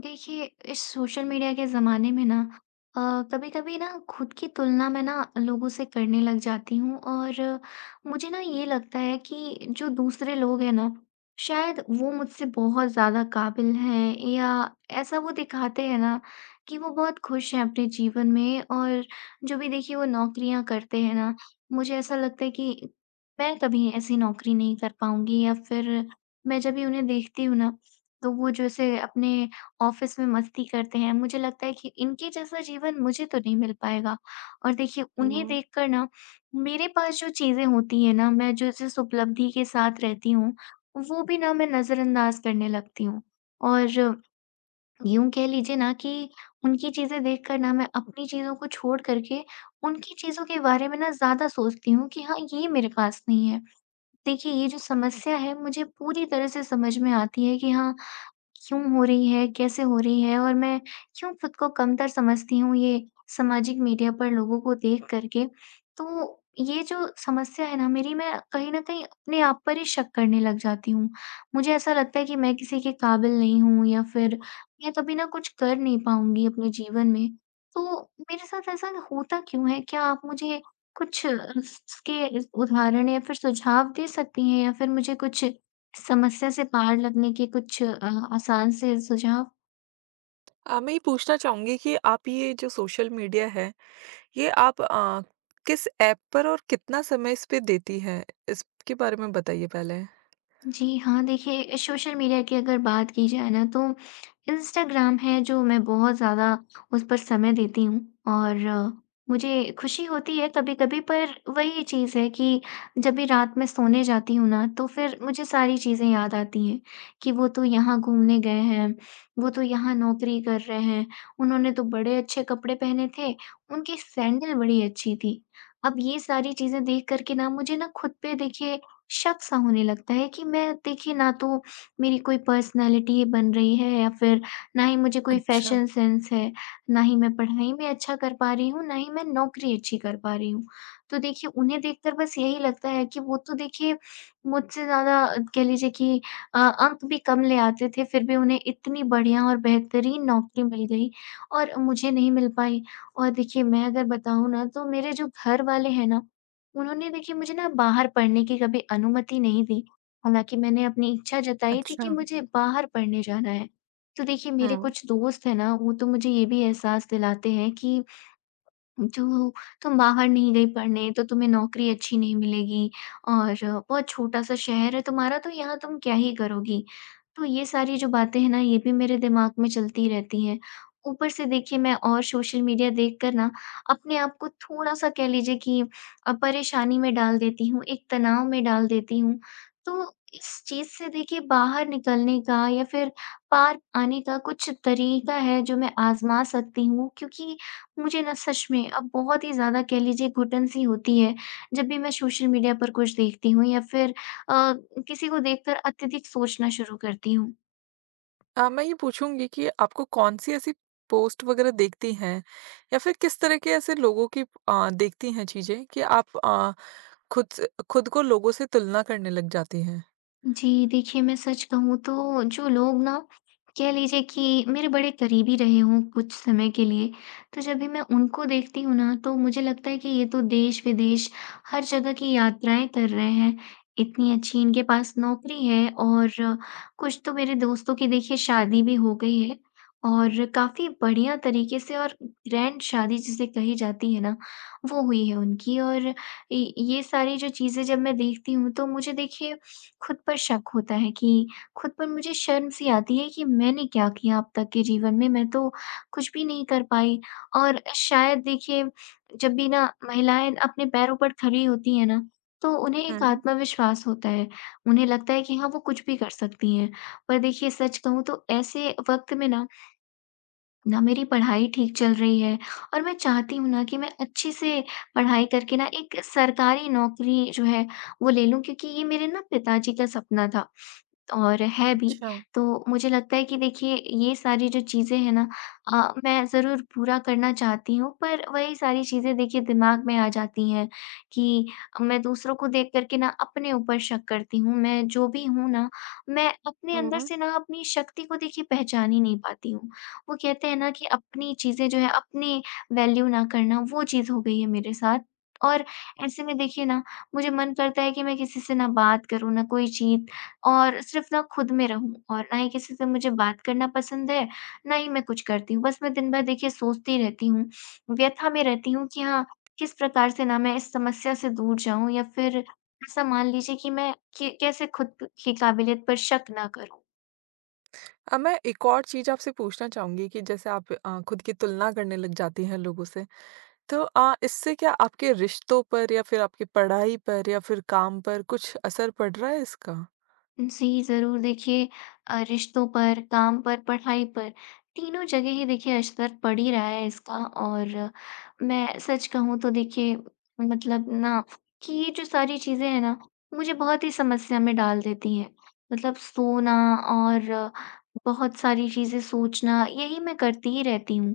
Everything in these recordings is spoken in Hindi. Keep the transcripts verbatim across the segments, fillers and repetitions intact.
देखिए, इस सोशल मीडिया के ज़माने में ना अ, कभी-कभी ना, खुद की तुलना, मैं ना लोगों से करने लग जाती हूँ, और मुझे ना, ये लगता है कि जो दूसरे लोग हैं ना, शायद वो मुझसे बहुत ज़्यादा काबिल हैं, या ऐसा वो दिखाते हैं ना कि वो बहुत खुश हैं अपने जीवन में। और जो भी देखिए, वो नौकरियाँ करते हैं ना, मुझे ऐसा लगता है कि मैं कभी ऐसी नौकरी नहीं कर पाऊँगी, या फिर, मैं जब भी उन्हें देखती हूँ ना, तो वो जो ऐसे अपने ऑफ़िस में मस्ती करते हैं, मुझे लगता है कि इनके जैसा जीवन मुझे तो नहीं मिल पाएगा। और देखिए, उन्हें हुँ। देख कर ना, मेरे पास जो चीज़ें होती हैं ना, मैं जो जिस उपलब्धि के साथ रहती हूँ, वो भी ना, मैं नज़रअंदाज करने लगती हूँ। और यूँ कह लीजिए ना कि उनकी चीज़ें देखकर ना, मैं अपनी चीज़ों को छोड़ कर के उनकी चीज़ों के बारे में ना, ज़्यादा सोचती हूँ कि हाँ, ये मेरे पास नहीं है। देखिए, ये जो समस्या है, मुझे पूरी तरह से समझ में आती है कि हाँ, क्यों हो रही है? कैसे हो रही है और मैं क्यों खुद को कमतर समझती हूँ? ये सामाजिक मीडिया पर लोगों को देख कर के। तो ये जो समस्या है ना मेरी, मैं कहीं न कहीं अपने आप पर ही शक करने लग जाती हूँ। मुझे ऐसा लगता है कि मैं किसी के काबिल नहीं हू, या फिर मैं कभी ना कुछ कर नहीं पाऊँगी अपने जीवन में। तो मेरे साथ ऐसा होता क्यों है? क्या आप मुझे कुछ इस इसके अ, उदाहरण या फिर सुझाव दे सकतीं हैं या फिर मुझे कुछ समस्या से पार लगने के कुछ अ, आसान से सुझाव? अ, मैं ये पूछना चाहूँगी कि आप ये जो सोशल मीडिया है ये आप अ, किस ऐप पर और कितना समय इस पे देती हैं? इसके बारे में बताइए पहले। जी हाँ, देखिए सोशल मीडिया की अगर बात की जाए ना तो इंस्टाग्राम है जो मैं बहुत ज़्यादा उस पर समय देती हूँ, और मुझे खुशी होती है कभी-कभी पर वही चीज़ है कि जब भी रात में सोने जाती हूँ ना तो फिर मुझे सारी चीज़ें याद आती हैं, कि वो तो यहाँ घूमने गए हैं, वो तो यहाँ नौकरी कर रहे हैं, उन्होंने तो बड़े अच्छे कपड़े पहने थे, उनकी सैंडल बड़ी अच्छी थी, अब ये सारी चीज़ें देख कर के ना मुझे ना ख़ुद पे देखिए शक-सा होने लगता है कि मैं देखिए ना तो मेरी कोई पर्सनैलिटी बन रही है या फिर ना ही मुझे कोई अच्छा। फैशन सेंस है, ना ही मैं पढ़ने में अच्छा कर पा रही हूँ, ना ही मैं नौकरी अच्छी कर पा रही हूँ। तो देखिए उन्हें देखकर बस यही लगता है कि वो तो देखिए मुझसे ज़्यादा कह लीजिए कि अ, अंक भी कम ले आते थे फिर भी उन्हें इतनी बढ़िया और बेहतरीन नौकरी मिल गई और मुझे नहीं मिल पाई और देखिए मैं अगर बताऊँ ना तो मेरे जो घर वाले हैं ना उन्होंने देखिए मुझे ना बाहर पढ़ने की कभी अनुमति नहीं दी, हालाँकि मैंने अपनी इच्छा जताई थी कि अच्छा। मुझे बाहर पढ़ने जाना है। तो देखिए मेरे हाँ। कुछ दोस्त हैं ना वो तो मुझे ये भी एहसास दिलाते हैं कि, "जो तुम बाहर नहीं गई पढ़ने तो तुम्हें नौकरी अच्छी नहीं मिलेगी और बहुत छोटा-सा शहर है तुम्हारा तो यहाँ तुम क्या ही करोगी?" तो ये सारी जो बातें हैं ना ये भी मेरे दिमाग़ में चलती रहती हैं, ऊपर से देखिए मैं और सोशल मीडिया देख कर ना अपने आप को थोड़ा-सा कह लीजिए कि अ, परेशानी में डाल देती हूँ, एक तनाव में डाल देती हूँ। तो इस चीज़ से देखिए बाहर निकलने का या फिर पार आने का कुछ तरीका है जो मैं आज़मा सकती हूँ क्योंकि मुझे ना सच में अब बहुत ही ज़्यादा कह लीजिए घुटन-सी होती है, जब भी मैं सोशल मीडिया पर कुछ देखती हूँ या फिर अ, किसी को देखकर अत्यधिक सोचना शुरू करती हूँ। अ, मैं ये पूछूँगी कि आपको कौन-सी ऐसी पोस्ट वग़ैरह देखती हैं या फिर किस तरह के ऐसे लोगों की अ, देखती हैं चीज़ें कि आप अ, खुद स खुद को लोगों से तुलना करने लग जाती हैं। जी देखिए मैं सच कहूँ तो जो लोग ना, कह लीजिए कि मेरे बड़े करीबी रहे हों कुछ समय के लिए तो जब भी मैं उनको देखती हूँ ना तो मुझे लगता है कि ये तो देश-विदेश हर जगह की यात्राएँ कर रहे हैं। इतनी अच्छी इनके पास नौकरी है और कुछ तो मेरे दोस्तों की देखिए शादी भी हो गई है और काफ़ी बढ़िया तरीके से और ग्रैंड शादी जिसे कही जाती है ना, वो हुई है उनकी और ये ये सारी जो चीज़ें जब मैं देखती हूँ तो मुझे देखिए ख़ुद पर शक होता है कि खुद पर मुझे शर्म-सी आती है कि मैंने क्या किया अब तक के जीवन में? मैं तो कुछ भी नहीं कर पाई और शायद देखिए जब भी ना महिलाएँ अपने पैरों पर खड़ी होती है ना तो उन्हें एक हुँ। आत्मविश्वास होता है, उन्हें लगता है कि हाँ, वो कुछ भी कर सकती हैं, पर देखिए सच कहूँ तो ऐसे वक़्त में ना ना मेरी पढ़ाई ठीक चल रही है और मैं चाहती हूँ ना कि मैं अच्छे से पढ़ाई करके ना एक सरकारी नौकरी जो है वो ले लूँ क्योंकि ये मेरे ना पिताजी का सपना था और है भी। अच्छा। तो मुझे लगता है कि देखिए ये सारी जो चीज़ें हैं ना अ, मैं ज़रूर पूरा करना चाहती हूँ, पर वही सारी चीज़ें देखिए दिमाग़ में आ जाती हैं कि अ, मैं दूसरों को देख कर के ना अपने ऊपर शक करती हूँ। मैं जो भी हूँ ना मैं अपने हुँ, अंदर हुँ। से ना अपनी शक्ति को देखिए पहचान ही नहीं पाती हूँ, वो कहते हैं ना कि अपनी चीज़ें जो हैं अपनी वैल्यू ना करना, वो चीज़ हो गई है मेरे साथ और ऐसे में देखिए ना मुझे मन करता है कि मैं किसी से ना बात करूँ, ना कोई चीत और सिर्फ़ ना ख़ुद में रहूँ, और ना ही किसी से मुझे बात करना पसंद है, ना ही मैं कुछ करती हूँ, बस मैं दिन भर देखिए सोचती रहती हूँ, व्यथा में रहती हूँ कि हाँ, किस प्रकार से ना मैं इस समस्या से दूर जाऊँ या फिर ऐसा मान लीजिए कि मैं कि कैसे ख़ुद की काबिलियत पर शक ना करूँ। अब मैं एक और चीज़ आपसे पूछना चाहूँगी कि जैसे आप अ, ख़ुद की तुलना करने लग जाती हैं लोगों से, तो अ, इससे क्या आपके रिश्तों पर या फिर आपकी पढ़ाई पर या फिर काम पर कुछ असर पड़ रहा है इसका? जी, ज़रूर देखिए अ, रिश्तों पर, काम पर, पढ़ाई पर, तीनों जगह ही देखिए असर पड़ ही रहा है इसका और मैं सच कहूँ तो देखिए मतलब ना कि ये जो सारी चीज़ें हैं ना, मुझे बहुत ही समस्या में डाल देती हैं मतलब सोना और बहुत सारी चीज़ें सोचना, यही मैं करती ही रहती हूँ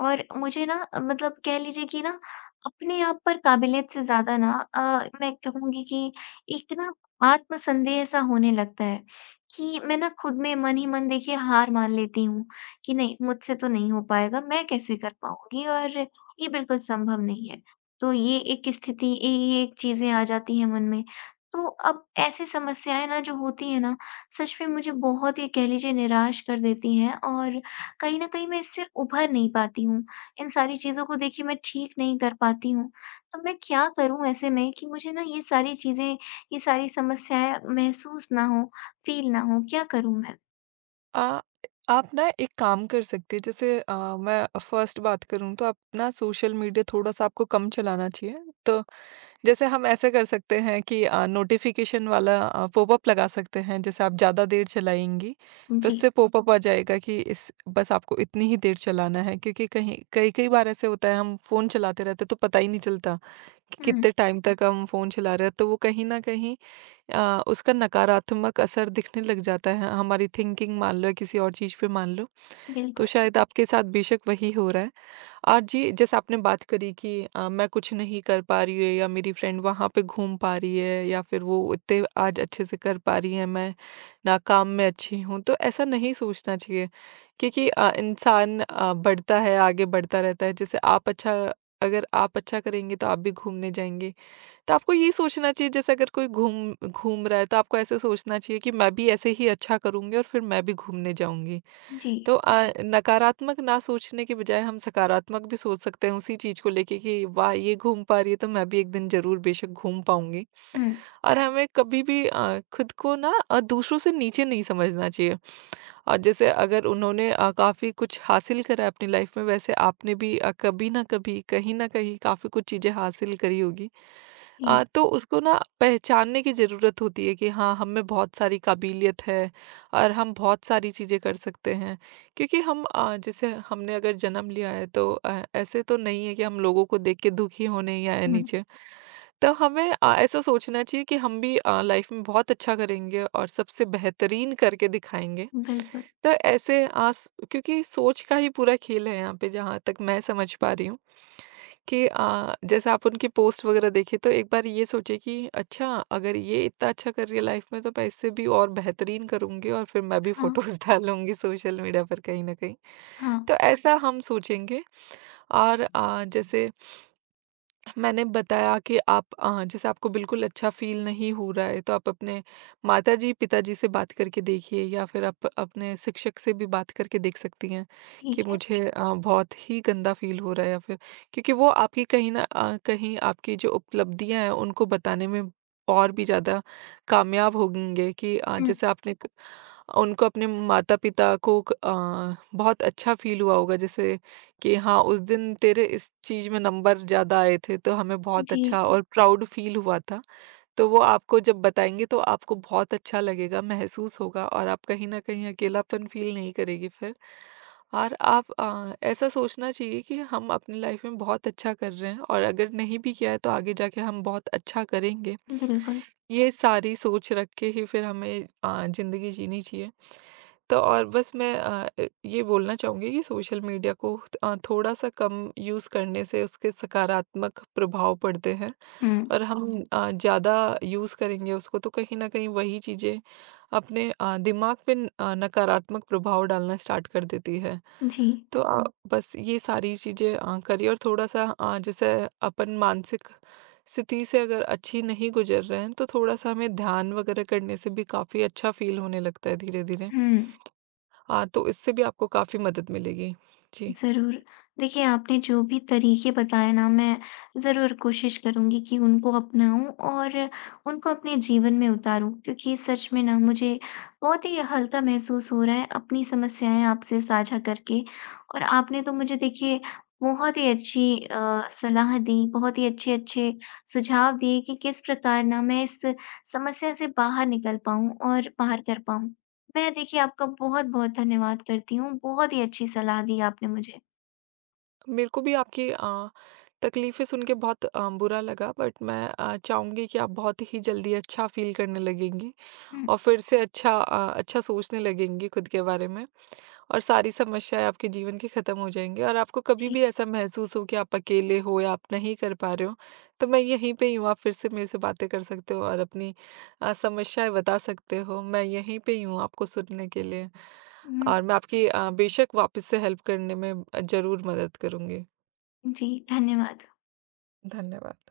।और मुझे ना मतलब कह लीजिए कि ना अपने आप पर काबिलियत से ज़्यादा ना अ, मैं कहूँगी कि एक ना आत्मसन्देह ऐसा होने लगता है, कि मैं ना खुद में मन ही मन देखिए हार मान लेती हूँ, कि नहीं, मुझसे तो नहीं हो पाएगा, मैं कैसे कर पाऊँगी और ये बिल्कुल संभव नहीं है। तो ये एक स्थिति, इ ये एक चीज़ें आ जाती हैं मन में, तो अब ऐसी समस्याएँ ना जो होती हैं ना, सच में मुझे बहुत ही कह लीजिए निराश कर देती हैं और कहीं न कहीं मैं इससे उभर नहीं पाती हूँ, इन सारी चीज़ों को देखिए मैं ठीक नहीं कर पाती हूँ, तो मैं क्या करूँ ऐसे में कि मुझे ना ये सारी चीज़ें, ये सारी समस्याएँ महसूस ना हो, फ़ील ना हो क्या करूँ मैं? अ, आप ना एक काम कर सकते हैं। जैसे अ, मैं फर्स्ट बात करूँ तो आप ना सोशल मीडिया थोड़ा-सा आपको कम चलाना चाहिए। तो जैसे हम ऐसे कर सकते हैं कि अ, नोटिफिकेशन वाला अ, पॉपअप लगा सकते हैं। जैसे आप ज़्यादा देर चलाएँगी तो जी। इससे पॉपअप आ जाएगा कि इस बस आपको इतनी ही देर चलाना है। क्योंकि कहीं कई-कई बार ऐसा होता है हम फ़ोन चलाते रहते हैं तो पता ही नहीं चलता कि हुँ। कितने टाइम तक हम फ़ोन चला रहे हैं। तो वो कहीं न कहीं अ, उसका नकारात्मक असर दिखने लग जाता है। हमारी थिंकिंग मान लो या किसी और चीज़ पे मान लो। तो बिल्कुल। शायद आपके साथ बेशक वही हो रहा है। आज जी जैसे आपने बात करी कि अ, मैं कुछ नहीं कर पा रही हूँ। या मेरी फ्रेंड वहाँ पे घूम पा रही है। या फिर वो इतने आज अच्छे से कर पा रही है। मैं ना काम में अच्छी हूँ तो ऐसा नहीं सोचना चाहिए क्योंकि अ, इंसान अ, बढ़ता है आगे बढ़ता रहता है जैसे आप अच्छा अगर आप अच्छा करेंगे तो आप भी घूमने जाएँगे। तो आपको ये सोचना चाहिए जैसे अगर कोई घूम घूम रहा है तो आपको ऐसे सोचना चाहिए कि मैं भी ऐसे ही अच्छा करूँगी और फिर मैं भी घूमने जाऊँगी। जी। तो अ, नकारात्मक ना सोचने के बजाय हम सकारात्मक भी सोच सकते हैं उसी चीज को लेके कि वाह! ये घूम पा रही है तो मैं भी एक दिन ज़रूर बेशक घूम पाऊँगी। हुँ। और हमें कभी भी अ, खुद को ना अ, दूसरों से नीचे नहीं समझना चाहिए। अ, जैसे अगर उन्होंने अ, काफ़ी कुछ हासिल करा है अपनी लाइफ में वैसे आपने भी अ, कभी न कभी कहीं ना कहीं काफ़ी कुछ चीजें हासिल करी होगी। अ, जी। तो उसको ना पहचानने की ज़रूरत होती है कि हाँ हमें बहुत सारी काबिलियत है। और हम बहुत सारी चीज़ें कर सकते हैं। क्योंकि हम अ, जैसे हमने अगर जन्म लिया है तो अ, ऐसे तो नहीं है कि हम लोगों को देख के दुखी होने ही आए हुँ। नीचे। तो हमें अ, ऐसा सोचना चाहिए कि हम भी अ, लाइफ में बहुत अच्छा करेंगे और सबसे बेहतरीन करके दिखाएँगे। बिल्कुल। तो ऐसे आस क्योंकि सोच का ही पूरा खेल है यहाँ पर जहाँ तक मैं समझ पा रही हूँ कि अ, जैसे आप उनके पोस्ट वगैरह देखे तो एक बार ये सोचिए कि अच्छा अगर ये इतना अच्छा कर रही है लाइफ में तो पैसे भी और बेहतरीन करूँगी और फिर मैं भी हाँ। फोटोज़ डालूँगी सोशल मीडिया पर कहीं न कहीं। हाँ। तो ऐसा हम सोचेंगे। और अ, जैसे मैंने बताया कि आप अ, जैसे आपको बिल्कुल अच्छा फील नहीं हो रहा है तो आप अपने माताजी-पिताजी से बात करके देखिए या फिर आप अपने शिक्षक से भी बात करके देख सकती हैं, कि ठीक है। मुझे अ, बहुत ही गंदा फील हो रहा है। या फिर क्योंकि वो आपकी कहीं न अ, कहीं आपकी जो उपलब्धियाँ हैं उनको बताने में और भी ज़्यादा कामयाब होंगे कि अ, हुँ। जैसे आपने उनको अपने माता-पिता को अ, बहुत अच्छा फील हुआ होगा। जैसे कि हाँ उस दिन तेरे इस चीज़ में नंबर ज़्यादा आए थे तो हमें बहुत जी। अच्छा और प्राउड फील हुआ था। तो वो आपको जब बताएँगे तो आपको बहुत अच्छा लगेगा महसूस होगा और आप कहीं न कहीं अकेलापन फील नहीं करेगी फिर। और आप अ, ऐसा सोचना चाहिए कि हम अपनी लाइफ में बहुत अच्छा कर रहे हैं। और अगर नहीं भी किया है तो आगे जाकर हम बहुत अच्छा करेंगे। बिल्कुल। ये सारी सोच रख के ही फिर हमें अ, ज़िंदगी जीनी चाहिए। तो और बस मैं अ, ये बोलना चाहूँगी कि सोशल मीडिया को अ, थोड़ा-सा कम यूज़ करने से उसके सकारात्मक प्रभाव पड़ते हैं हुँ। और हम अ, ज़्यादा यूज़ करेंगे उसको तो कहीं न कहीं वही चीज़ें अपने अ, दिमाग में अ, नकारात्मक प्रभाव डालना स्टार्ट कर देती है। जी। तो अ, बस ये सारी चीज़ें अ, करिए और थोड़ा-सा अ, जैसे अपन मानसिक स्थिति से अगर अच्छी नहीं गुजर रहे हैं तो थोड़ा-सा हमें ध्यान वगैरह करने से भी काफ़ी अच्छा फील होने लगता है धीरे-धीरे। हुँ। हाँ तो इससे भी आपको काफ़ी मदद मिलेगी, जी। ज़रूर। देखिए आपने जो भी तरीके बताए ना मैं ज़रूर कोशिश करूंगी कि उनको अपनाऊँ और उनको अपने जीवन में उतारूँ क्योंकि सच में ना मुझे बहुत ही हल्का महसूस हो रहा है अपनी समस्याएँ आपसे साझा करके। और आपने तो मुझे देखिए बहुत ही अच्छी अ, सलाह दी बहुत ही अच्छे-अच्छे सुझाव दिए कि किस प्रकार ना मैं इस समस्या से बाहर निकल पाऊँ और बाहर कर पाऊँ। मैं देखिए आपका बहुत-बहुत धन्यवाद करती हूँ। बहुत ही अच्छी सलाह दी आपने मुझे। मेरे को भी आपकी अ, तकलीफें सुन के बहुत अ, बुरा लगा बट मैं अ, चाहूँगी कि आप बहुत ही जल्दी अच्छा फील करने लगेंगी हुँ। और फिर से अच्छा अ, अच्छा सोचने लगेंगी खुद के बारे में और सारी समस्याएँ आपके जीवन की खत्म हो जाएँगी। और आपको कभी जी। भी ऐसा महसूस हो कि आप अकेले हो या आप नहीं कर पा रहे हो, तो मैं यहीं पे ही हूँ आप फिर से मेरे से बातें कर सकते हो और अपनी अ, समस्याएँ बता सकते हो। मैं यहीं पे ही हूँ आपको सुनने के लिए। हुँ। और मैं आपकी अ, बेशक वापस से हेल्प करने में अ, ज़रूर मदद करूँगी। जी, धन्यवाद। धन्यवाद।